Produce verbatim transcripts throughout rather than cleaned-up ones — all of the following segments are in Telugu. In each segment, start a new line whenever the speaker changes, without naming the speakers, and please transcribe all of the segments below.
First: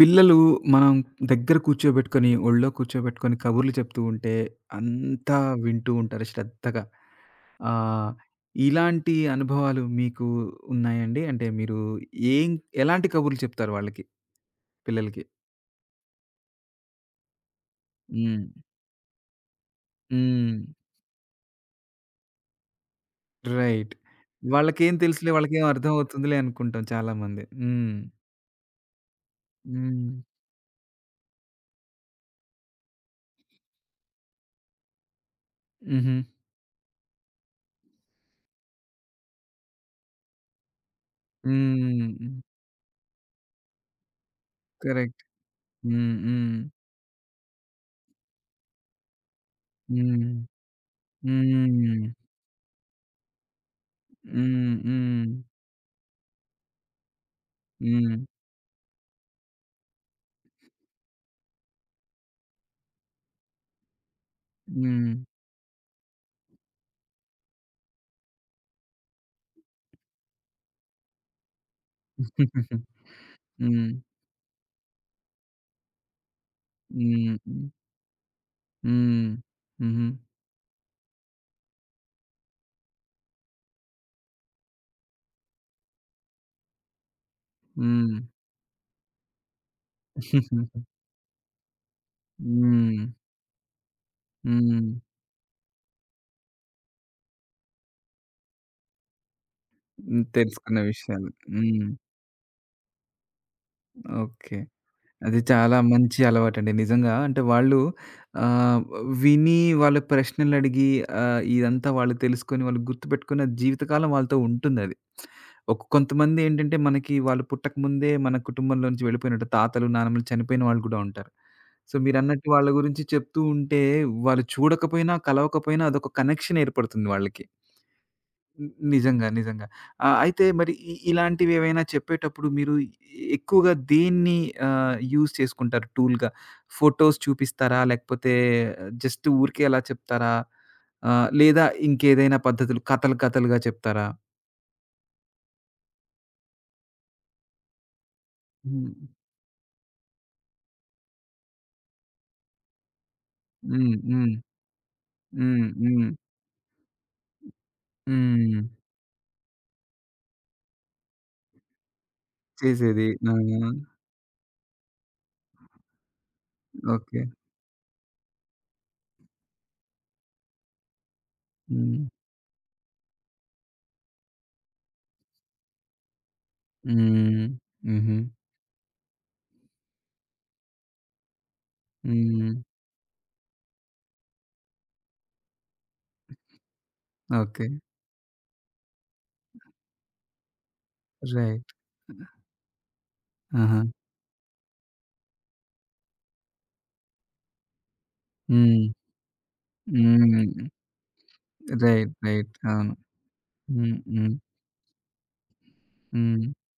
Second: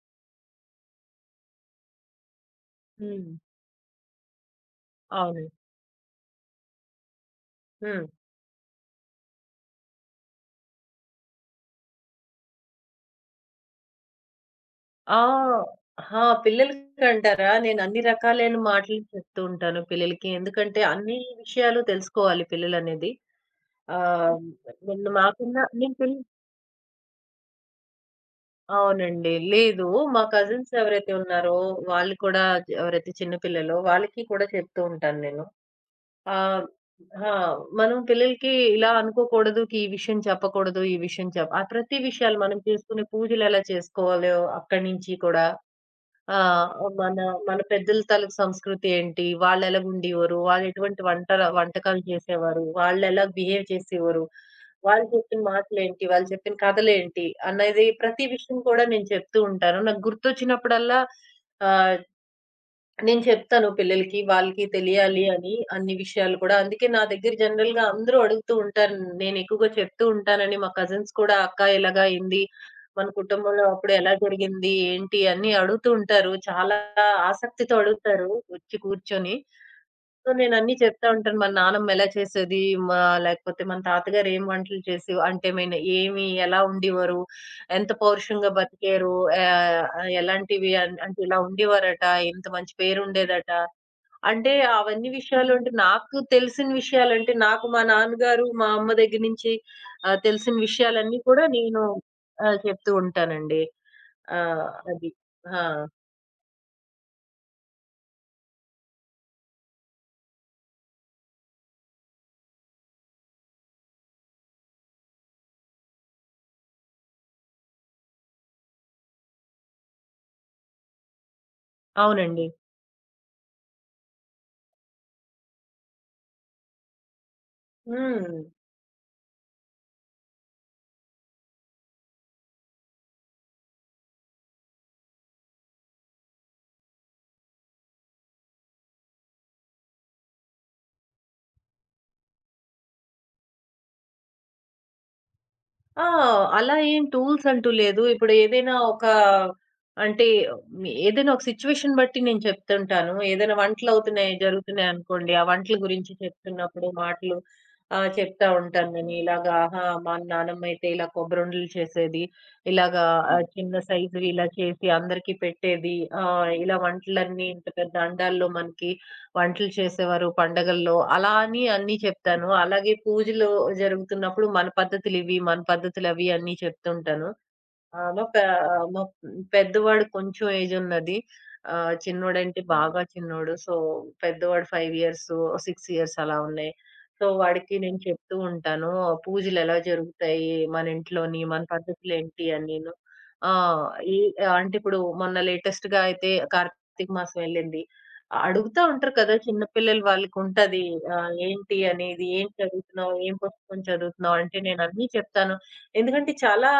పిల్లలు మనం దగ్గర కూర్చోబెట్టుకొని, ఒళ్ళో
హ్మ్.
కూర్చోబెట్టుకొని కబుర్లు చెప్తూ ఉంటే అంతా
అవును.
వింటూ ఉంటారు శ్రద్ధగా.
హ్మ్.
ఆహ్, ఇలాంటి అనుభవాలు మీకు ఉన్నాయండి? అంటే మీరు ఏం ఎలాంటి కబుర్లు చెప్తారు వాళ్ళకి? పిల్లలకి?
ఆ! ఆ! పిల్లలకంటారా? నేను అన్ని
హ్మ్.
రకాలైన మాటలు చెప్తూ ఉంటాను పిల్లలకి.
హ్మ్.
ఎందుకంటే అన్ని విషయాలు తెలుసుకోవాలి పిల్లలనేది.
రైట్.
ఆహ్,
వాళ్ళకేం
మొన్న
తెలుసులే,
మాకున్న
వాళ్ళకేం అర్థం
నేను పిల్
అవుతుందిలే అనుకుంటాం చాలామంది. హ్మ్.
అవునండి. లేదు,
హ్మ్.
మా కజిన్స్ ఎవరైతే ఉన్నారో వాళ్ళు కూడా, ఎవరైతే చిన్న పిల్లలో వాళ్ళకి కూడా చెప్తూ ఉంటాను నేను.
హుహు.
ఆహ్, ఆ! మనం పిల్లలకి ఇలా అనుకోకూడదు కి ఈ విషయం చెప్పకూడదు, ఈ విషయం చెప్ప ఆ! ప్రతి
హ్మ్.
విషయాలు, మనం చేసుకునే పూజలు ఎలా చేసుకోవాలో అక్కడి నుంచి
కరెక్ట్.
కూడా.
హ్మ్.
ఆ!
హ్మ్.
మన మన పెద్దల తాలూకు సంస్కృతి ఏంటి? వాళ్ళెలాగ
హ్మ్.
ఉండేవారు? వాళ్ళు ఎటువంటి వంటల వంటకాలు
హ్మ్.
చేసేవారు? వాళ్ళెలా బిహేవ్ చేసేవారు?
హ్మ్.
వాళ్ళు
హ్మ్.
చెప్పిన మాటలేంటి? వాళ్ళు చెప్పిన కథలేంటి? అనేది
హ్మ్.
ప్రతి విషయం కూడా నేను చెప్తూ ఉంటాను నాకు గుర్తొచ్చినప్పుడల్లా. ఆహ్, నేను చెప్తాను పిల్లలకి. వాళ్ళకి
హ్మ్.
తెలియాలి అని అన్ని విషయాలు కూడా. అందుకే నా దగ్గర జనరల్‌గా అందరూ అడుగుతూ ఉంటారు. నేను ఎక్కువగా చెప్తూ ఉంటానని మా కజిన్స్ కూడా అక్క ఇలాగ అయింది. మన కుటుంబంలో
హ్మ్.
అప్పుడు ఎలా జరిగింది? ఏంటి? అన్నీ అడుగుతూ ఉంటారు. చాలా
హ్మ్. హ్మ్.
ఆసక్తితో అడుగుతారు వచ్చి
హ్మ్.
కూర్చొని.
హుహు.
సో, నేనన్నీ చెప్తా ఉంటాను. మా నానమ్మ ఎలా చేసేది, మా లేకపోతే మన తాతగారు ఏం వంటలు చేసేవ అంటే, మెయిన్ ఏమి ఎలా ఉండేవారు, ఎంత
హ్మ్.
పౌరుషంగా బతికారు, ఆహ్, ఎలాంటివి అన్ అంటే, ఇలా ఉండేవారట, ఇంత మంచి
హ్మ్.
పేరుండేదట. అంటే
హ్మ్.
అవన్నీ విషయాలు అంటే, నాకు తెలిసిన విషయాలంటే, నాకు మా నాన్నగారు, మా అమ్మ దగ్గర నుంచి ఆహ్, తెలిసిన
తెలుసుకున్న
విషయాలన్నీ
విషయాలు.
కూడా నేను
హ్మ్.
ఆహ్, చెప్తూ ఉంటానండి.
ఓకే.
ఆహ్, అది.
అది
ఆ!
చాలా మంచి అలవాటండి. నిజంగా అంటే వాళ్ళు ఆహ్, విని వాళ్ళ ప్రశ్నలడిగి ఆహ్, ఇదంతా వాళ్ళు తెలుసుకొని వాళ్ళు గుర్తుపెట్టుకున్న జీవితకాలం వాళ్ళతో ఉంటుందది. ఒక కొంతమందేంటంటే మనకి వాళ్ళు పుట్టకముందే మన కుటుంబంలో నుంచి వెళ్ళిపోయినట్టు తాతలు, నానమ్మలు చనిపోయిన వాళ్ళు గూడా ఉంటారు. సో,
అవునండి.
మీరన్నట్టు వాళ్ళ గురించి చెప్తూ ఉంటే వాళ్ళు చూడకపోయినా, కలవకపోయినా అదొక కనెక్షన్ ఏర్పడుతుంది వాళ్ళకి.
హ్మ్.
ని నిజంగా. నిజంగా. ఆహ్, అయితే మరి ఇ ఇలాంటివేవైనా చెప్పేటప్పుడు మీరు ఎక్కువగా దేన్ని ఆహ్, యూజ్ చేసుకుంటారు టూల్‌గా? ఫోటోస్ చూపిస్తారా? లేకపోతే జస్ట్ ఊరికే అలా చెప్తారా? ఆహ్, లేదా ఇంకేదైనా పద్ధతులు కథలు కథలుగా చెప్తారా?
ఆ! అలా ఏం టూల్స్ అంటూ లేదు. ఇప్పుడు ఏదైనా
హ్మ్.
ఒక అంటే ఏదైనా ఒక సిట్యుయేషన్ బట్టి నేను చెప్తుంటాను. ఏదైనా
హ్మ్.
వంటలవుతున్నాయి,
హ్మ్.
జరుగుతున్నాయి అనుకోండి. ఆ
హ్మ్.
వంటల
హ్మ్.
గురించి చెప్తున్నప్పుడు మాటలు ఆహ్, చెప్తా
హ్మ్.
ఉంటాను నేను. ఇలాగా ఆహా! మా నానమ్మ అయితే ఇలా కొబ్బరుండలు చేసేది. ఇలాగా
చేసేది.
హ్మ్.
ఆ!
ఆహ్, చిన్న సైజువి ఇలా చేసి అందరికీ పెట్టేది. ఆహ్, ఇలా
ఓకే.
వంటలన్నీ ఇంత పెద్ద అండాల్లో మనకి వంటలు చేసేవారు పండగల్లో. అలా అని అన్నీ
హ్మ్.
చెప్తాను. అలాగే పూజలు జరుగుతున్నప్పుడు మన పద్ధతులివి, మన పద్ధతులవి అన్నీ చెప్తుంటాను.
హ్మ్. హుహు.
ఆమ ప మా పెద్దవాడు కొంచెం ఏజ్ ఉన్నది. ఆహ్,
హ్మ్.
చిన్నోడంటే బాగా చిన్నోడు. సో, పెద్దవాడు ఐదు ఇయర్స్, ఆరు ఇయర్స్ అలా ఉన్నాయి. So,
okay.
వాడికి నేను చెప్తూ ఉంటాను. "ఆ, పూజలు ఎలా జరుగుతాయి మన ఇంట్లోని, మన
రైట్.
పద్ధతులేంటి" అని నేను. ఆ!
ఆహా!
ఈ అంటే ఇప్పుడు మొన్న లేటెస్ట్‌గా అయితే కార్తీక మాసం వెళ్ళింది. ఆ, అడుగుతా
హ్మ్.
ఉంటారు కదా! చిన్న పిల్లలు
హ్మ్.
వాళ్ళకుంటది. ఆహ్, ఏంటి
రైట్.
అనేది, ఏం
రైట్. అవును.
చదువుతున్నావు? ఏం పుస్తకం
హ్మ్. హ్మ్.
చదువుతున్నావు? అంటే నేను అన్నీ చెప్తాను. ఎందుకంటే
హ్మ్.
చాలా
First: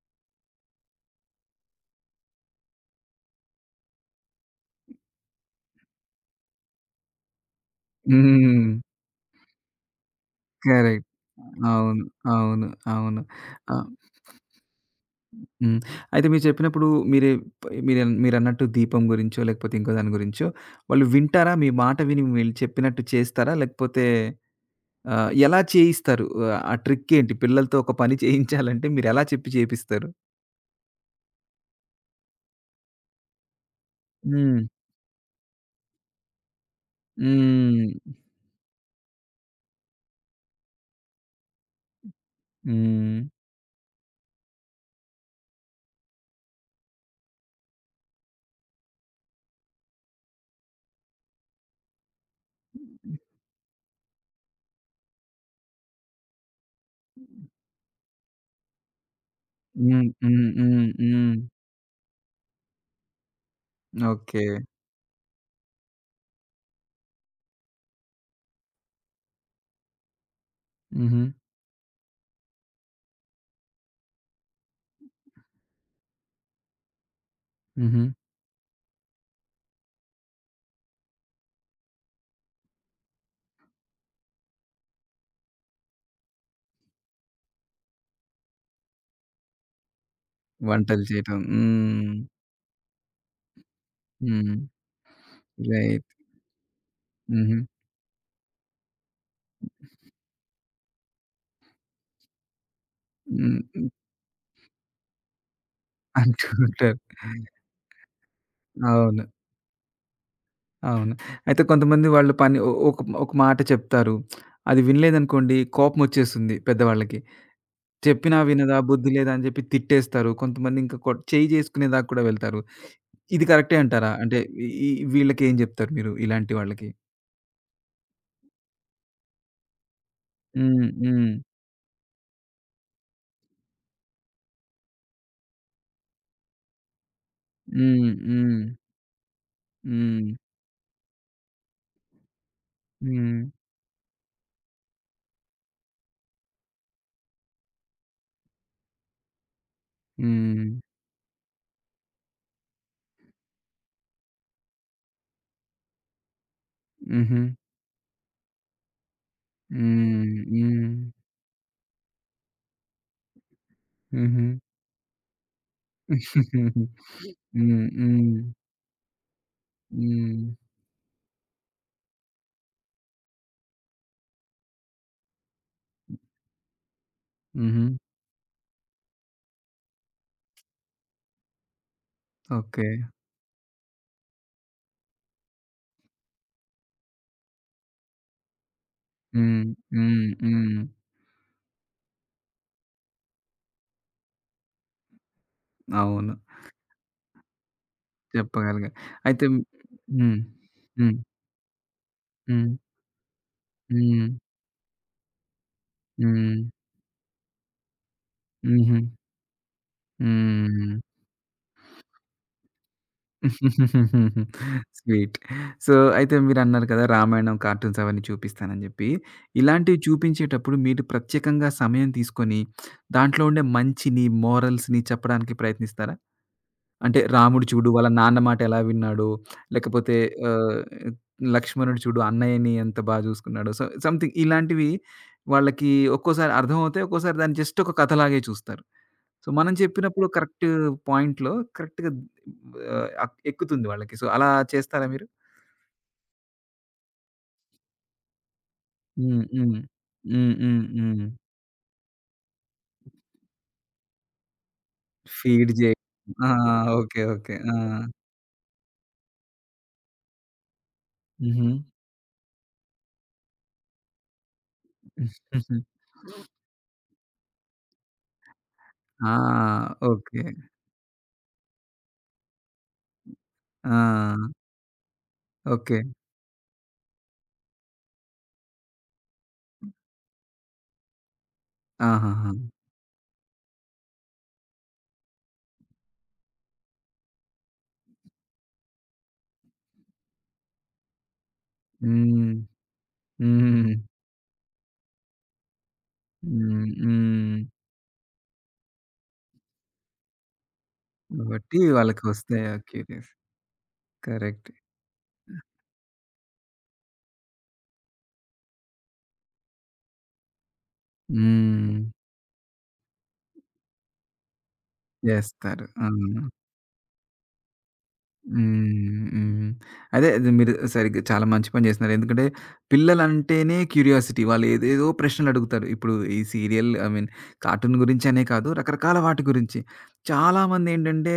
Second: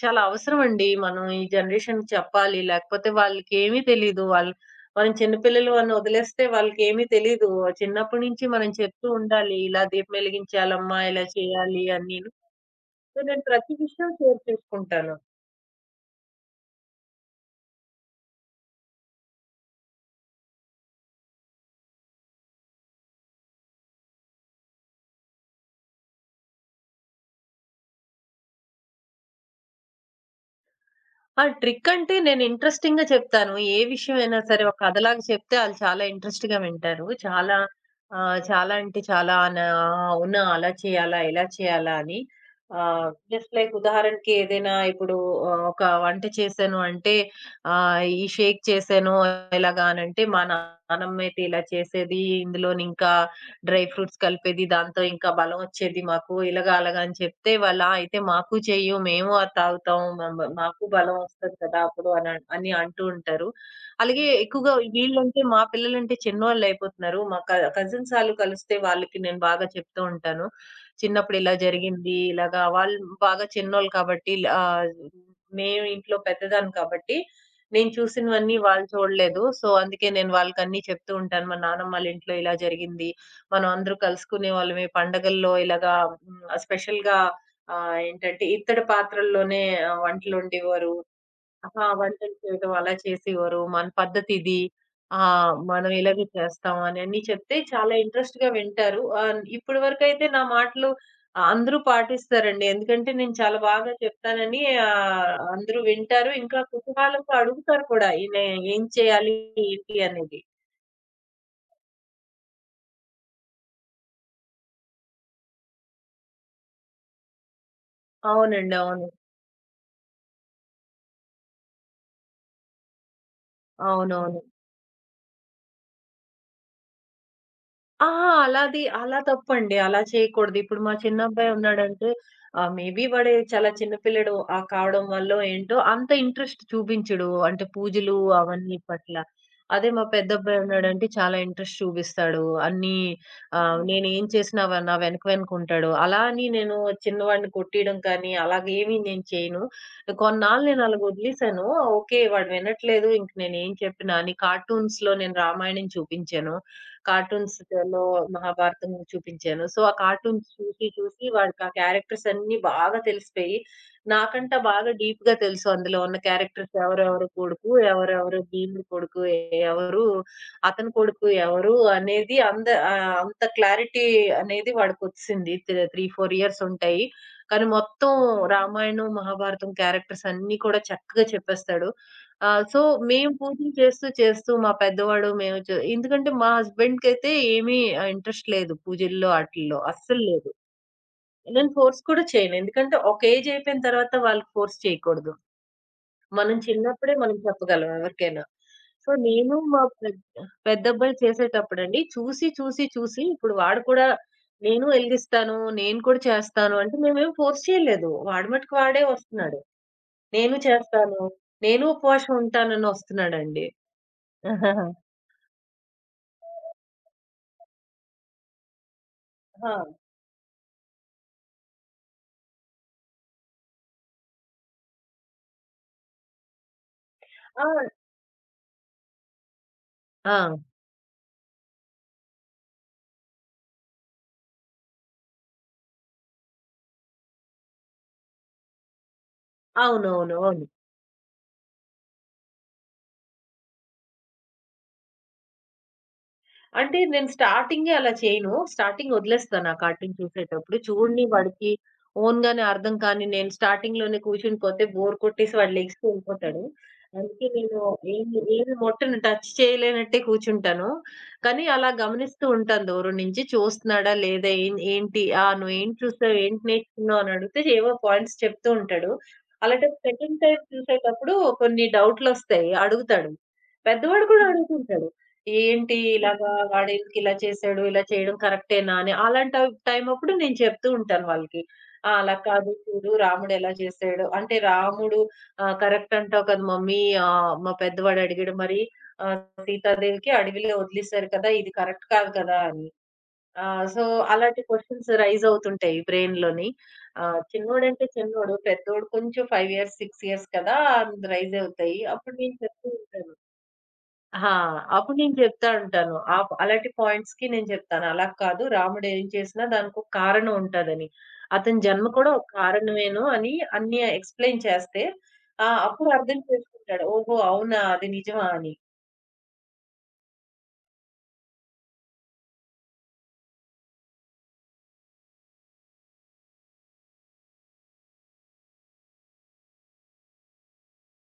చాలా అవసరమండి. మనం ఈ జనరేషన్‌కి చెప్పాలి. లేకపోతే వాళ్ళకేమీ తెలీదు. వాళ్ళు మనం చిన్నపిల్లలు అని వదిలేస్తే వాళ్ళకేమీ తెలీదు. చిన్నప్పటి నుంచి మనం
హ్మ్.
చెప్తూ ఉండాలి. ఇలా దీపం వెలిగించాలమ్మా,
కరెక్ట్.
ఇలా చేయాలి
అవును.
అని నేను.
అవును.
సో,
అవును.
నేను ప్రతి
ఆ!
విషయం షేర్ చేసుకుంటాను.
హ్మ్. అయితే మీరు చెప్పినప్పుడు మీరే ప్ మీర మీరన్నట్టు దీపం గురించో, లేకపోతే ఇంకో దాని గురించో వాళ్ళు వింటారా? మీ మాట విని వీళ్ళు చెప్పినట్టు చేస్తారా? లేకపోతే ఆహ్, ఎలా చేయిస్తారు? ఆహ్, ఆ ట్రిక్ ఏంటి? పిల్లలతో ఒక పని చేయించాలంటే మీరెలా చెప్పి చేపిస్తారు?
ఆ! ట్రికంటే నేను ఇంట్రెస్టింగ్‌గా చెప్తాను. ఏ విషయమైనా
హ్మ్.
సరే ఒక కథలాగా చెప్తే ఆళ్ళు చాలా ఇంట్రెస్ట్‌గా వింటారు. చాలా
హ్మ్.
ఆహ్, చాలా అంటే చాలా నా అవునా! అలా చేయాలా? ఇలా చేయాలా? అని. ఆహ్,
హ్మ్.
జస్ట్ లైక్ ఉదాహరణకి ఏదైనా ఇప్పుడు ఆహ్, ఒక వంట చేశాను అంటే, ఆహ్, ఈ షేక్ చేశాను ఎలాగా అనంటే, మా నానమ్మ అయితే ఇలా చేసేది. ఇందులోనింకా డ్రై ఫ్రూట్స్ కలిపేది, దాంతో ఇంకా బలం వచ్చేది మాకు. ఇలాగ అలాగా అని చెప్తే వాళ్ళు, "ఆ! అయితే మాకు చెయ్యు. మేము అది తాగుతాం.
హ్మ్.
మమ్
హ్మ్.
మాకు
హ్మ్.
బలం
హ్మ్.
వస్తది కదా! అప్పుడు" అని అన్- అని అంటూ ఉంటారు. అలాగే
ఓకే.
ఎక్కువగా వీళ్ళంటే మా పిల్లలంటే చిన్నోళ్ళయిపోతున్నారు. మా క కజిన్స్ ఆళ్ళు కలిస్తే వాళ్ళకి నేను బాగా చెప్తూ ఉంటాను.
హుహు.
చిన్నప్పుడు ఇలా జరిగింది, ఇలాగా. వాళ్ళు బాగా చిన్నోళ్ళు కాబట్టి, ఆహ్, మేము ఇంట్లో పెద్దదాన్ని కాబట్టి, నేను
హుహు.
చూసినవన్నీ వాళ్ళు చూడలేదు. సో, అందుకే నేను వాళ్ళకన్నీ చెప్తూ ఉంటాను. మా నానమ్మ వాళ్ళ ఇంట్లో ఇలా జరిగింది. మనం అందరూ కలుసుకునే వాళ్ళమే పండగల్లో. ఇలాగా హ్మ్. ఆహ్, స్పెషల్‌గా ఆహ్, ఏంటంటే ఇత్తడి పాత్రల్లోనే ఆహ్, వంటలొండేవారు.
వంటలు చేయటం.
ఆహా!
హ్మ్.
వంటలు చేయడం అలా చేసేవారు. మన
హ్మ్.
పద్ధతిది. ఆ! మనం
రైట్.
ఇలాగే చేస్తాం అనన్నీ చెప్తే
హుహు.
చాలా ఇంట్రెస్ట్‌గా వింటారు. ఆహ్, ఇప్పటి వరకైతే నా మాటలు ఆహ్, అందరూ పాటిస్తారండి. ఎందుకంటే నేను
హ్మ్.
చాలా
హ్మ్.
బాగా చెప్తానని ఆహ్, అందరూ వింటారు.
అంటూ
ఇంకా
ఉంటారు.
కుతూహలంగా అడుగుతారు కూడా. ఈమె ఏం
అవును.
చేయాలి ఏంటి అనేది.
అవును. అయితే కొంతమంది వాళ్ళు పని ఒ ఒక ఒక మాట చెప్తారు. అది వినలేదనుకోండి కోపమొచ్చేస్తుంది పెద్దవాళ్ళకి. చెప్పినా
అవునండి.
వినదా,
అవును.
బుద్ధి లేదా అని చెప్పి తిట్టేస్తారు. కొంతమంది ఇంకా కొ చెయ్యి చేసుకునేదాకా కూడా వెళ్తారు. ఇది కరెక్టే అంటారా? అంటే
అవునవును.
ఈ ఈ వీళ్ళకేం జెప్తారు మీరు ఇలాంటి వాళ్ళకి?
ఆ! అలాది అలా తప్పండి. అలా చేయకూడదు. ఇప్పుడు
హ్మ్.
మా
హ్మ్.
చిన్నబ్బాయి ఉన్నాడంటే ఆహ్, మేబీ వాడు చాలా చిన్న పిల్లాడు ఆహ్, కావడం వల్లో ఏంటో అంత ఇంట్రెస్ట్ చూపించడు. అంటే
హ్మ్.
పూజలు
హ్మ్.
అవన్నీ పట్ల. అదే మా
హ్మ్.
పెద్దబ్బాయి ఉన్నాడంటే చాలా ఇంట్రెస్ట్ చూపిస్తాడు అన్నీ.
హ్మ్.
ఆహ్, నేనేం చేసినా వ నా వెనక వెనక ఉంటాడు. అలా అని నేను చిన్నవాడిని కొట్టేయడం కానీ అలాగేమీ నేను చేయను.
హ్మ్.
కొన్నాళ్ళు నేను అలాగ వదిలేసాను. ఓకే. వాడు వినట్లేదు ఇంక నేనేం చెప్పినా అని, కార్టూన్స్‌లో నేను రామాయణం చూపించాను.
హుహు.
కార్టూన్స్‌లో 'మహాభారతం' చూపించాను. సో, ఆ
హ్మ్.
కార్టూన్స్ చూసి
హ్మ్.
చూసి వాడికా క్యారెక్టర్స్ అన్నీ బాగా తెలిసిపోయి,
హుహు.
నాకంటా బాగా డీప్‌గా తెలుసు అందులో ఉన్న క్యారెక్టర్స్, ఎవరెవరు కొడుకు,
హ్మ్. హ్మ్.
ఎవరెవరు భీముడి కొడుకు, ఎవరు
హ్మ్.
అతని కొడుకు ఎవరు అనేది, అంద ఆహ్, అంత క్లారిటీ అనేది వాడికొచ్చేసింది. త్రీ మూడు, నాలుగు ఇయర్స్ ఉంటాయి. కానీ
హుహు.
మొత్తం రామాయణం, మహాభారతం క్యారెక్టర్స్ అన్నీ కూడా చక్కగా చెప్పేస్తాడు. ఆ! So,
okay.
మేము పూజలు చేస్తూ చేస్తూ మా పెద్దవాడు మేము చే ఎందుకంటే మా హస్బెండ్‌కైతే ఏమీ ఆహ్, ఇంట్రెస్ట్ లేదు పూజల్లో
హ్మ్.
ఆటిల్లో అస్సలు
హ్మ్.
లేదు.
హ్మ్.
నేను ఫోర్స్ కూడా చేయను. ఎందుకంటే ఒక ఏజ్ అయిపోయిన తర్వాత వాళ్ళకి ఫోర్స్ చేయకూడదు.
అవును.
మనం చిన్నప్పుడే మనం చెప్పగలం ఎవరికైనా.
చెప్పగలిగా.
సో,
అయితే
నేను మా పెద్
హ్మ్.
పెద్దబ్బాయి
హ్మ్.
చేసేటప్పుడండి చూసి
హ్మ్.
చూసి చూసి ఇప్పుడు వాడు కూడా
హ్మ్.
నేను ఎలిగిస్తాను, నేను కూడా
హ్మ్.
చేస్తాను అంటే, మేమేం ఫోర్స్ చేయలేదు. వాడి మట్టుకు
హుహు.
వాడే వస్తున్నాడు. నేను
హ్మ్.
చేస్తాను, నేను ఉపవాసం ఉంటానని వస్తున్నాడండి. ఆహాహా!
స్వీట్. సో, అయితే మీరన్నారు కదా! రామాయణం, కార్టూన్స్ అవన్నీ చూపిస్తానని జెప్పి. ఇలాంటివి
ఆ!
చూపించేటప్పుడు మీరు ప్రత్యేకంగా సమయం తీసుకొని దాంట్లో ఉండే మంచిని, మోరల్స్‌ని చెప్పడానికి ప్రయత్నిస్తారా? అంటే
ఆ!
రాముడు చూడు వాళ్ళ నాన్న మాట ఎలా విన్నాడో, లేకపోతే
ఆ!
ఆహ్, లక్ష్మణుడు చూడు అన్నయ్యని ఎంత బా జూసుకున్నాడో. సో, సంథింగ్ ఇలాంటివి వాళ్ళకి ఒక్కోసారి అర్థమవుతాయి. ఒక్కోసారి దాన్ని జస్ట్ ఒక కథలాగే చూస్తారు. సో, మనం చెప్పినప్పుడు
అవునవును. అవును. అవును.
కరెక్ట్ పాయింట్‌లో కరెక్ట్‌గా ఆహ్, అక్ ఎక్కుతుంది వాళ్ళకి. సో, అలా చేస్తారా మీరు?
అంటే నేను స్టార్టింగే అలా చేయను. స్టార్టింగ్
హ్మ్.
ఒదిలేస్తాను ఆ
హ్మ్.
కార్టూన్
హ్మ్.
చూసేటప్పుడు.
హ్మ్. హ్మ్.
చూడని వాడికి ఓన్‌గానే అర్థం. కానీ నేను స్టార్టింగ్‌లోనే కూర్చుని పోతే బోర్ కొట్టేసి
ఫీడ్
వాడు
జే.
లెగిసి
ఆ!
వెళ్ళిపోతాడు.
ఓకే.
అందుకే
ఓకే. ఆ!
నేను ఏమి ఏమి ముట్టను. టచ్ చేయలేనట్టే కూర్చుంటాను. కానీ
హుహు.
అలా గమనిస్తూ ఉంటాను దూరం నుంచి. చూస్తున్నాడా లేదా? ఏం ఏంటి? ఆ! నువ్వేంటి చూసావు? ఏంటి నేర్చుకున్నావు? అని అడిగితే ఏవో పాయింట్స్ చెప్తూ ఉంటాడు.
ఆ!
అలాంటప్పుడు సెకండ్
ఓకే.
టైమ్ చూసేటప్పుడు కొన్ని డౌట్‌లొస్తాయి. అడుగుతాడు. పెద్దవాడు
ఆ!
కూడా అడుగుతుంటాడు. ఏంటి
ఓకే.
ఇలాగా, వాడెందుకు ఇలా చేసాడు? ఇలా చేయడం కరెక్టేనా? అని. అలాంటి టైం టైమప్పుడు నేను చెప్తూ ఉంటాను వాళ్ళకి. ఆ! అలా
ఆహాహా!
కాదు చూడు రాముడు ఎలా చేసాడు. అంటే రాముడు ఆహ్, కరెక్ట్ అంటావు కదా మమ్మీ. ఆహ్, మా పెద్దవాడు అడిగాడు మరి, ఆహ్, సీతాదేవికి అడవిలో వదిలేసారు కదా! ఇది కరెక్ట్ కాదు
హ్మ్.
కదా! అని. ఆ!
హ్మ్.
సో, అలాంటి క్వెషన్స్ రైజ్ అవుతుంటాయి బ్రెయిన్‌లోని.
హ్మ్.
ఆహ్, చిన్నోడంటే
హ్మ్.
చిన్నోడు. అంటే చిన్నోడు, పెద్దోడు కొంచెం ఐదు ఇయర్స్, ఆరు ఇయర్స్ కదా! రైజ్
కాబట్టి
అవుతాయి. అప్పుడు నేను
వాళ్ళకొస్తాయి ఆ
చెప్తూ
క్యూరీస్.
ఉంటాను. ఆ!
కరెక్ట్.
అప్పుడు నేను చెప్తా ఉంటాను. ఆప్ అలాంటి పాయింట్స్‌కి నేను చెప్తాను. అలా కాదు, రాముడు ఏం చేసినా దానికొక కారణం ఉంటదని. అతని
హ్మ్.
జన్మ కూడా ఒక కారణమేను అని అన్నీ ఎక్స్‌ప్లెయిన్ చేస్తే, ఆ!
చేస్తారు.
అప్పుడు అర్థం
అవును.
చేసుకుంటాడు. ఓహో! అవునా! అది నిజమా అని.
హ్మ్. హ్మ్. అదే అది మీరు సరిగ్గా చాలా మంచి పని చేస్తున్నారు. ఎందుకంటే పిల్లలంటేనే క్యూరియాసిటీ. వాళ్ళు ఏదేదో ప్రశ్నలు అడుగుతారు. ఇప్పుడు ఈ సీరియల్, ఐ మీన్, కార్టూన్ గురించనే కాదు రకరకాల వాటి గురించి. చాలామందేంటంటే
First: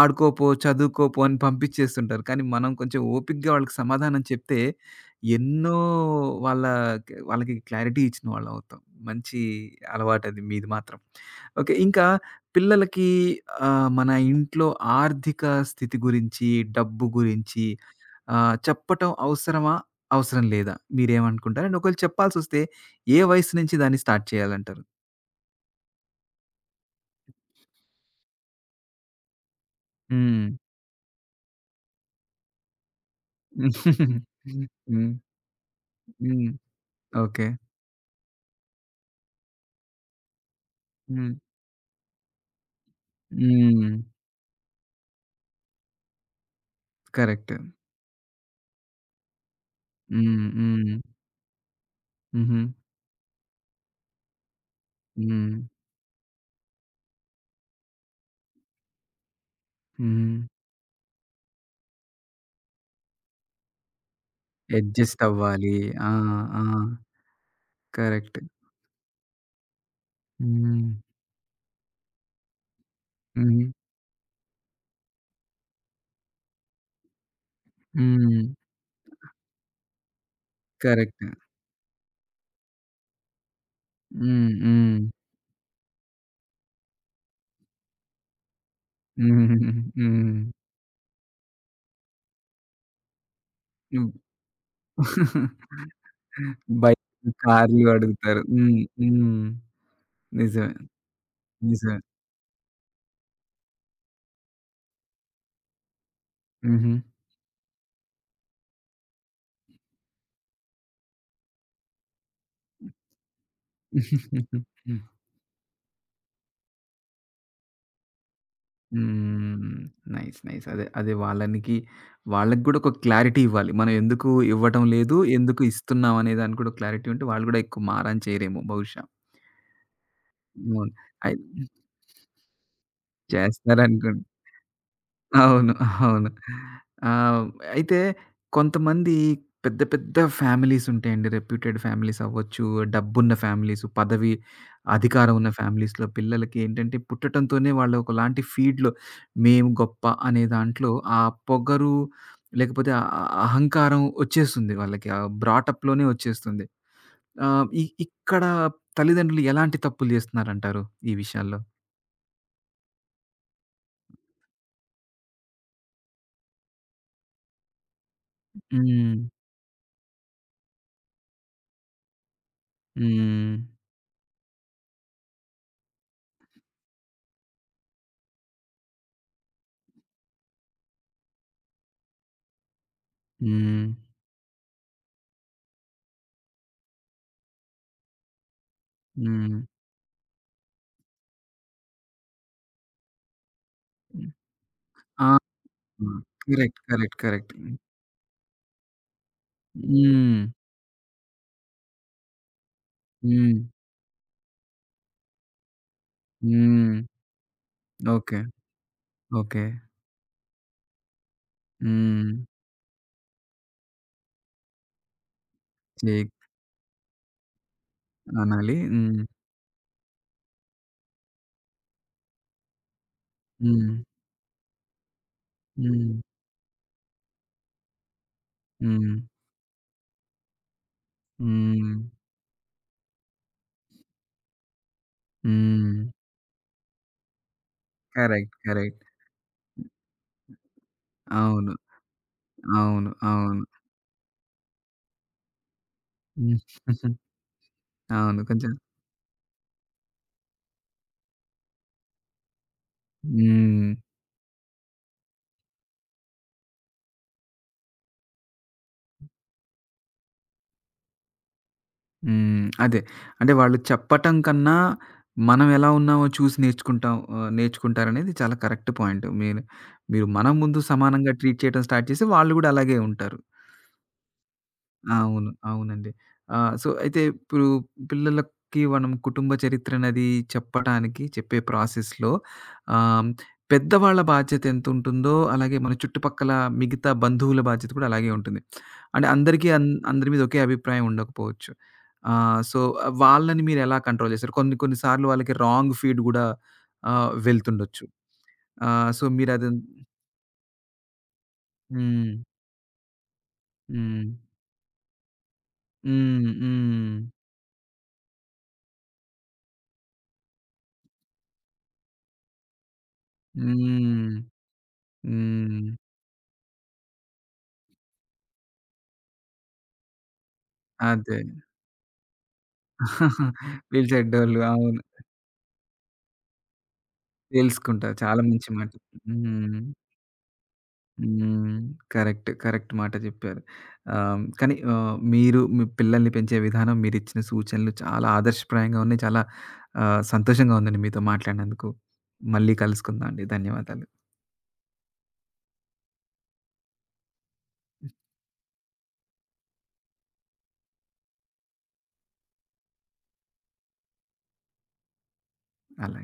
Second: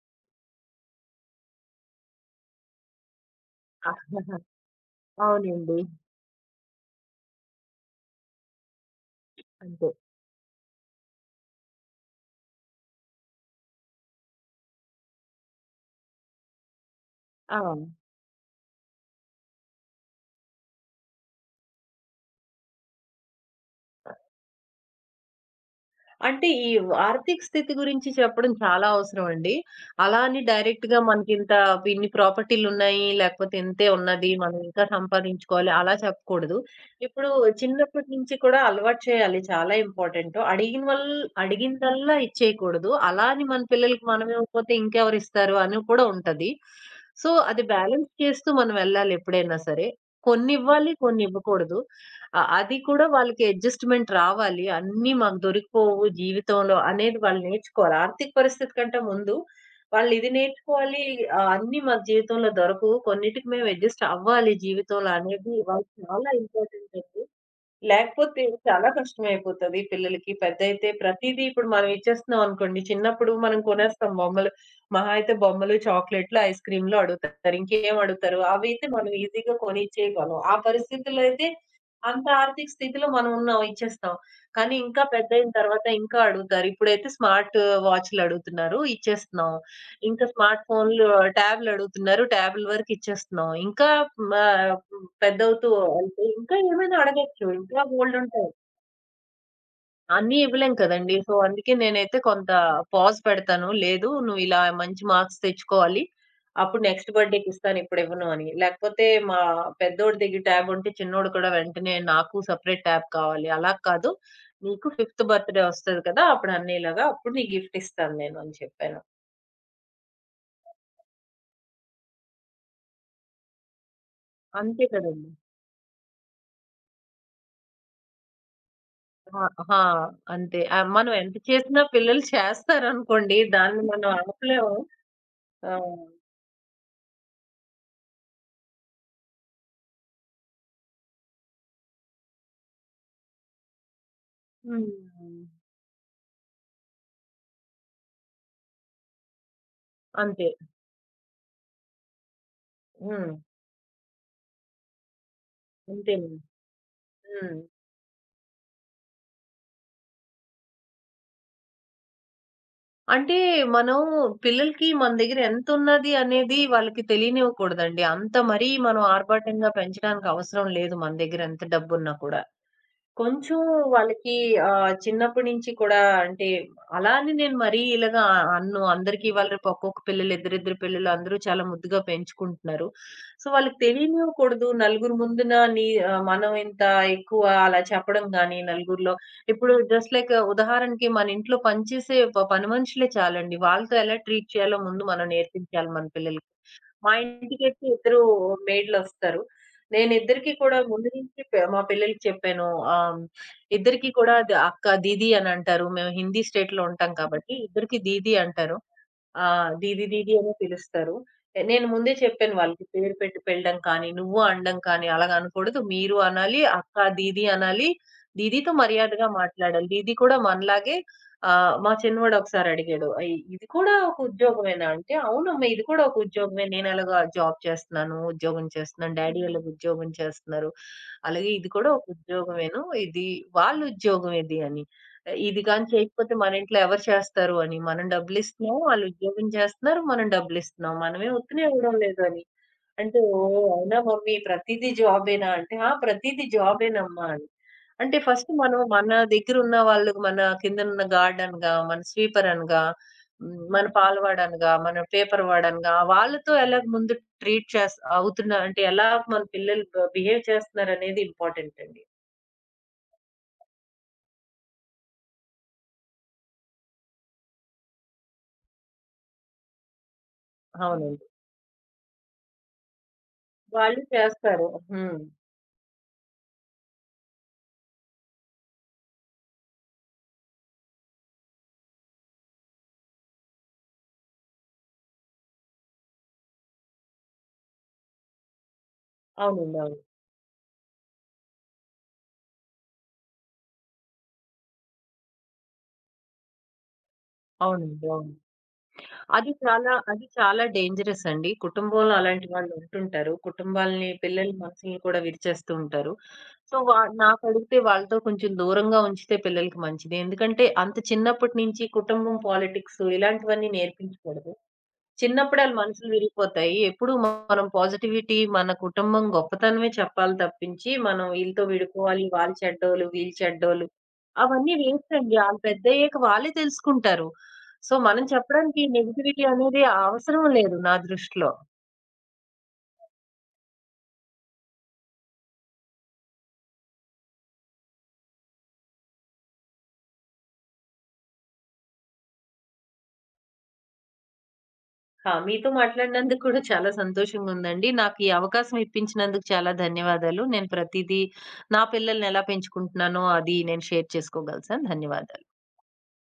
ఆడుకోపో, చదువుకోపో అని పంపించేస్తుంటారు. కానీ మనం కొంచెం ఓపికగా వాళ్ళకి
ఆ!
సమాధానం చెప్తే ఎన్నో
అవునండి.
వాళ్ళకి వాళ్ళకి క్లారిటీ ఇచ్చిన వాళ్ళవుతాం. మంచి
అంతే.
అలవాటది మీది మాత్రం. ఓకే. ఇంకా పిల్లలకి ఆహ్, మన ఇంట్లో ఆర్థిక స్థితి గురించి, డబ్బు
ఆ!
గురించి ఆహ్, చెప్పటం అవసరమా? అవసరం లేదా? మీరేమనుకుంటారు? అండ్ ఒకవేళ చెప్పాల్సొస్తే ఏ వయసు నుంచి దాన్ని స్టార్ట్ చేయాలంటారు?
అంటే ఈ ఆర్థిక స్థితి గురించి చెప్పడం చాలా అవసరం అండి. అలా అని
హ్మ్.
డైరెక్ట్‌గా, మనకింత ఇన్ని ప్రాపర్టీలున్నాయి, లేకపోతే ఇంతే ఉన్నది, మనం ఇంకా
హ్మ్.
సంపాదించుకోవాలి అలా
హ్మ్.
చెప్పకూడదు. ఇప్పుడు
ఓకే.
చిన్నప్పటి నుంచి కూడా అలవాటు చేయాలి, చాలా ఇంపార్టెంటు. అడిగిన వల్
హ్మ్.
అడిగిందల్లా ఇచ్చేయకూడదు. అలా అని మన
హ్మ్.
పిల్లలకి మనం ఇవ్వకపోతే ఇంకెవరిస్తారు అని కూడా ఉంటది. So,
correct.
అది బ్యాలెన్స్ చేస్తూ మనం వెళ్ళాలి ఎప్పుడైనా సరే.
హ్మ్.
కొన్నివ్వాలి,
హ్మ్.
కొన్నివ్వకూడదు. ఆ!
హుహు.
అది కూడా వాళ్ళకి అడ్జస్ట్‌మెంట్ రావాలి. అన్నీ మాకు
హ్మ్.
దొరికిపోవు జీవితంలో అనేది వాళ్ళు నేర్చుకోవాలి. ఆర్థిక పరిస్థితి కంటే ముందు వాళ్ళు ఇది
హ్మ్.
నేర్చుకోవాలి. ఆహ్, అన్నీ మాకు జీవితంలో దొరకవు, కొన్నిటికి మేము అడ్జస్ట్ అవ్వాలి జీవితంలో
అడ్జస్ట్
అనేది
అవ్వాలి.
వాళ్ళు
ఆ!
చాలా
ఆ!
ఇంపార్టెంట్ అండి.
కరెక్ట్.
లేకపోతే చాలా కష్టమైపోతది పిల్లలకి.
హ్మ్.
పెద్దయితే ప్రతీదీ. ఇప్పుడు మనం ఇచ్చేస్తున్నాం అనుకోండి, చిన్నప్పుడు మనం
హ్మ్.
కొనేస్తాం బొమ్మలు. మహా అయితే బొమ్మలు, చాక్లెట్లు, ఐస్ క్రీమ్‌లు అడుగుతారు. ఇంకేం
హ్మ్.
అడుగుతారు? అవైతే మనం ఈజీగా కొనిచ్చేయగలం ఆ పరిస్థితుల్లో
కరెక్ట్.
అయితే. అంత ఆర్థిక స్థితిలో మనం ఉన్నాం ఇచ్చేస్తాం.
హ్మ్.
కానీ
హ్మ్.
ఇంకా పెద్దయిన తర్వాత ఇంకా అడుగుతారు. ఇప్పుడైతే స్మార్ట్ వాచ్‌లు అడుగుతున్నారు, ఇచ్చేస్తున్నాం.
హుహుహుహు.
ఇంకా
హ్మ్.
స్మార్ట్ ఫోన్లు, ట్యాబ్‌లు అడుగుతున్నారు. ట్యాబ్‌ల వరకు ఇచ్చేస్తున్నాం. ఇంకా
హ్మ్.
మా పెద్దవుతూ అంటే ఇంకా ఏమైనా
బైక్లు,
అడగొచ్చు. ఇంకా
కార్లు అడుగుతారు.
బోలెడుంటాయి.
హ్మ్. హ్మ్.
అన్నీ
నిజమే.
ఇవ్వలేం కదండీ! సో, అందుకే
నిజమే.
నేనైతే కొంత పాజ్ పెడతాను. లేదు, నువ్వు ఇలా మంచి మార్క్స్ తెచ్చుకోవాలి, అప్పుడు
హుహు.
నెక్స్ట్ బర్త్‌డేకి ఇస్తాను, ఇప్పుడు ఇవ్వను అని. లేకపోతే మా పెద్దోడి దగ్గర ట్యాబ్ ఉంటే చిన్నోడు కూడా వెంటనే నాకు సెపరేట్ ట్యాబ్ కావాలి. అలా కాదు. నీకు ఫిఫ్త్ బర్త్‌డే వస్తది కదా! అప్పుడు అన్నయ్యలాగా అప్పుడు నీకు గిఫ్ట్ ఇస్తాను నేను అని చెప్పాను.
హ్మ్. నైస్. నైస్. అదే. అదే వాళ్ళనికి వాళ్ళకి గూడా ఒక క్లారిటీ ఇవ్వాలి. మనం ఎందుకు ఇవ్వటం
అంతే
లేదు,
కదండీ!
ఎందుకు ఇస్తున్నాం అనే దానికి కూడా క్లారిటీ ఉంటే వాళ్ళు గూడా ఎక్కువ మారం చేయరేమో బహుశా.
ఆ! ఆ! అంతే. ఆహ్,
అవును.
మనం ఎంత
అయి
చేసినా పిల్లలు చేస్తారనుకోండి. దాన్ని మనం
చేస్తారనుకుం
ఆపలేము.
అవును.
ఆ!
అవును. ఆహ్, అయితే కొంతమంది పెద్ద పెద్ద ఫ్యామిలీస్ ఉంటాయండి. రెప్యూటెడ్ ఫ్యామిలీస్ అవ్వచ్చు, డబ్బున్న ఫ్యామిలీస్, పదవి,
హ్మ్.
అధికారం ఉన్న ఫ్యామిలీస్‌లో పిల్లలకి ఏంటంటే పుట్టటంతోనే వాళ్ళు ఒకలాంటి ఫీడ్‌లో మేము గొప్ప అనే
అంతే.
దాంట్లో ఆ పొగరు లేకపోతే ఆ ఆ
హ్మ్.
అహంకారం వచ్చేస్తుంది వాళ్ళకి. ఆ బ్రాటప్‌లోనే
అంతేనండి.
వచ్చేస్తుంది.
హ్మ్.
ఆహ్, ఇ ఇక్కడ తల్లిదండ్రులు ఎలాంటి తప్పులు చేస్తున్నారంటారు ఈ విషయాల్లో?
అంటే మనం పిల్లలకి మన దగ్గర ఎంతున్నది అనేది వాళ్ళకి తెలియనివ్వకూడదండి. అంత మరీ మనం
హ్మ్.
ఆర్భాటంగా పెంచడానికి అవసరం లేదు మన దగ్గర ఎంత డబ్బున్నా కూడా.
హ్మ్.
కొంచెం వాళ్ళకి ఆహ్, చిన్నప్పటి నుంచి కూడా అంటే అలా అని నేను మరీ ఇలాగా అనను. అందరికీ ఇవాళ రేపు ఒక్కొక్క పిల్లలు, ఇద్దరిద్దరు పిల్లలు అందరూ చాలా ముద్దుగా పెంచుకుంటున్నారు. సో, వాళ్ళకి
హ్మ్.
తెలియనివ్వకూడదు. నలుగురు ముందున నీ ఆహ్, మనం ఇంత ఎక్కువ అలా చెప్పడం గాని నలుగురిలో.
హ్మ్.
ఇప్పుడు జస్ట్ లైక్ ఉదాహరణకి మన ఇంట్లో పనిచేసే ప పని మనుషులే చాలండి. వాళ్ళతో ఎలా ట్రీట్ చేయాలో ముందు మనం
ఆ!
నేర్పించాలి మన పిల్లలకి.
కరెక్ట్.
మా
కరెక్ట్. కరెక్ట్.
ఇంటికైతే ఇద్దరు మెయిడ్‌లొస్తారు.
హ్మ్.
నేనిద్దరికీ కూడా ముందు నుంచి పె మా పిల్లలకి చెప్పాను. ఆహ్,
హ్మ్.
ఇద్దరికీ కూడా ద అక్క, దీదీ అనంటారు. మేము హిందీ స్టేట్‌లో
హ్మ్.
ఉంటాం కాబట్టి ఇద్దరికీ దీదీ
ఓకే.
అంటారు. ఆ!
ఓకే.
దీది దీది అనే పిలుస్తారు. నేను ముందే
హ్మ్.
చెప్పాను వాళ్ళకి, పేరు పెట్టి పిలడం కానీ, నువ్వు అనడం కానీ అలాగ అనకూడదు. మీరు
షేక్
అనాలి, అక్క, దీది అనాలి. దీదీతో
అనాలి. హ్మ్.
మర్యాదగా మాట్లాడాలి. దీది కూడా మనలాగే. ఆహ్, మా చిన్నవాడు ఒకసారి అడిగాడు, "అయ్ ఇది
హ్మ్.
కూడా ఒక ఉద్యోగమేనా?" అంటే, "అవునమ్మా! ఇది కూడా
హ్మ్.
ఒక ఉద్యోగమే. నేను ఎలాగా జాబ్ చేస్తున్నాను, ఉద్యోగం చేస్తున్నాను.
హ్మ్.
డాడీ ఎలాగ ఉద్యోగం చేస్తున్నారు. అలాగే ఇది కూడా
హ్మ్.
ఒక ఉద్యోగమేను. ఇది వాళ్ళ ఉద్యోగం ఇది" అని. ఇది గాని
హ్మ్.
చేయకపోతే మన ఇంట్లో ఎవరు చేస్తారు అని. మనం
కరెక్ట్.
డబ్బులిస్తున్నాం,
కరెక్ట్.
వాళ్ళు ఉద్యోగం చేస్తున్నారు, మనం డబ్బులిస్తున్నాం. మనమేం ఉత్తినే
అవును.
ఇవ్వడం లేదు అని.
అవును.
అంటే, "ఓహ్!
అవును.
అవునా మమ్మీ ప్రతీదీ జాబేనా?" అంటే, "ఆ! ప్రతీదీ
హ్మ్.
జాబేనమ్మా" అని. అంటే
అవును.
ఫస్ట్
కొంచెం
మనం మన దగ్గరున్న వాళ్ళకి, మన కిందనున్న గార్డ్ అనగా, మన స్వీపర్ అనగా, హ్మ్, మన
హ్మ్.
పాలవాడనగా, మన పేపర్ వాడనగా, వాళ్ళతో ఎలాగ ముందు ట్రీట్ చేస్ అవుతున్నా అంటే, ఎలా మన పిల్లలు బ బిహేవ్ చేస్తున్నారనేది ఇంపార్టెంట్ అండి.
హ్మ్. అదే. అంటే వాళ్ళు చెప్పటం కన్నా, మనం ఎలా ఉన్నామో చూసి నేర్చుకుంటాం ఆహ్, నేర్చుకుంటారనేది చాలా కరెక్ట్ పాయింట్. మీరు, మీరు మనం ముందు
హ్మ్. అవునండి.
సమానంగా ట్రీట్ చేయడం స్టార్ట్ చేస్తే, వాళ్ళు గూడా అలాగే ఉంటారు.
వాళ్ళు చేస్తారు. హ్మ్.
అవును. అవునండి. ఆహ్, సో, అయితే ఇప్పుడు పిల్లలకి మనం కుటుంబ చరిత్రనది చెప్పటానికి, చెప్పే ప్రాసెస్‌లో ఆహ్, పెద్దవాళ్ళ బాధ్యత ఎంతుంటుందో, అలాగే మన చుట్టుపక్కల మిగతా బంధువుల బాధ్యత కూడా అలాగే ఉంటుంది. అంటే అందరికీ
అవునండి.
అన్
అవును.
అందరి మీద ఒకే అభిప్రాయం ఉండకపోవచ్చు. ఆహ్, సో, వాళ్ళని మీరెలా కంట్రోల్ చేశారు? కొన్ని కొన్ని సార్లు వాళ్ళకి రాంగ్ ఫీడ్ గూడా ఆహ్, వెళ్తుండొచ్చు.
అవునండి. అవును.
ఆహ్, సో,
అది
మీరది
చాలా అది చాలా డేంజరస్ అండి. కుటుంబంలో
హ్మ్.
అలాంటి వాళ్ళు ఉంటుంటారు. కుటుంబాల్ని,
హ్మ్.
పిల్లల మనసుల్ని కూడా విరిచేస్తూ ఉంటారు.
హ్మ్.
సో, వా
హ్మ్.
నాకడిగితే వాళ్ళతో కొంచెం దూరంగా ఉంచితే పిల్లలకి మంచిది. ఎందుకంటే అంత చిన్నప్పటి నుంచి కుటుంబం పాలిటిక్స్ ఇలాంటివన్నీ
హ్మ్.
నేర్పించకూడదు. చిన్నప్పుడే ఆళ్ళ
హ్మ్.
మనసులు విరిగిపోతాయి. ఎప్పుడు మనం పాజిటివిటీ, మన కుటుంబం గొప్పతనమే చెప్పాలి, తప్పించి, మనం
అదే.
వీళ్ళతో విడిపోవాలి, వాళ్ళు చెడ్డోళ్ళు, వీళ్ళు చెడ్డోళ్ళు
వీళ్ళు చెడ్డోళ్ళు.
అవన్నీ
అవును.
వేస్ట్ అండి. ఆళ్ళు పెద్దయ్యాక వాళ్ళే తెలుసుకుంటారు. సో,
తెలుసుకుంటారు.
మనం
చాలా మంచి
చెప్పడానికి
మాట.
నెగటివిటీ
హ్మ్.
అనేది అవసరం లేదు నా దృష్టిలో.
హ్మ్. కరెక్ట్. కరెక్ట్ మాట చెప్పారు. ఆహ్, కానీ ఆహ్, మీరు మీ పిల్లల్ని పెంచే విధానం, మీరిచ్చిన సూచనలు చాలా ఆదర్శప్రాయంగా ఉన్నాయి. చాలా ఆహ్, సంతోషంగా ఉందండి మీతో మాట్లాడినందుకు. మళ్ళీ కలుసుకుందాం అండి. ధన్యవాదాలు.
ఆ! మీతో మాట్లాడినందుకు కూడా చాలా సంతోషంగా ఉందండి. నాకు ఈ అవకాశం ఇప్పించినందుకు చాలా ధన్యవాదాలు. నేను ప్రతీదీ, నా పిల్లల్ని ఎలా పెంచుకుంటున్నానో అది నేను షేర్ చేసుకోగలిసాను. ధన్యవాదాలు.
అలాగే.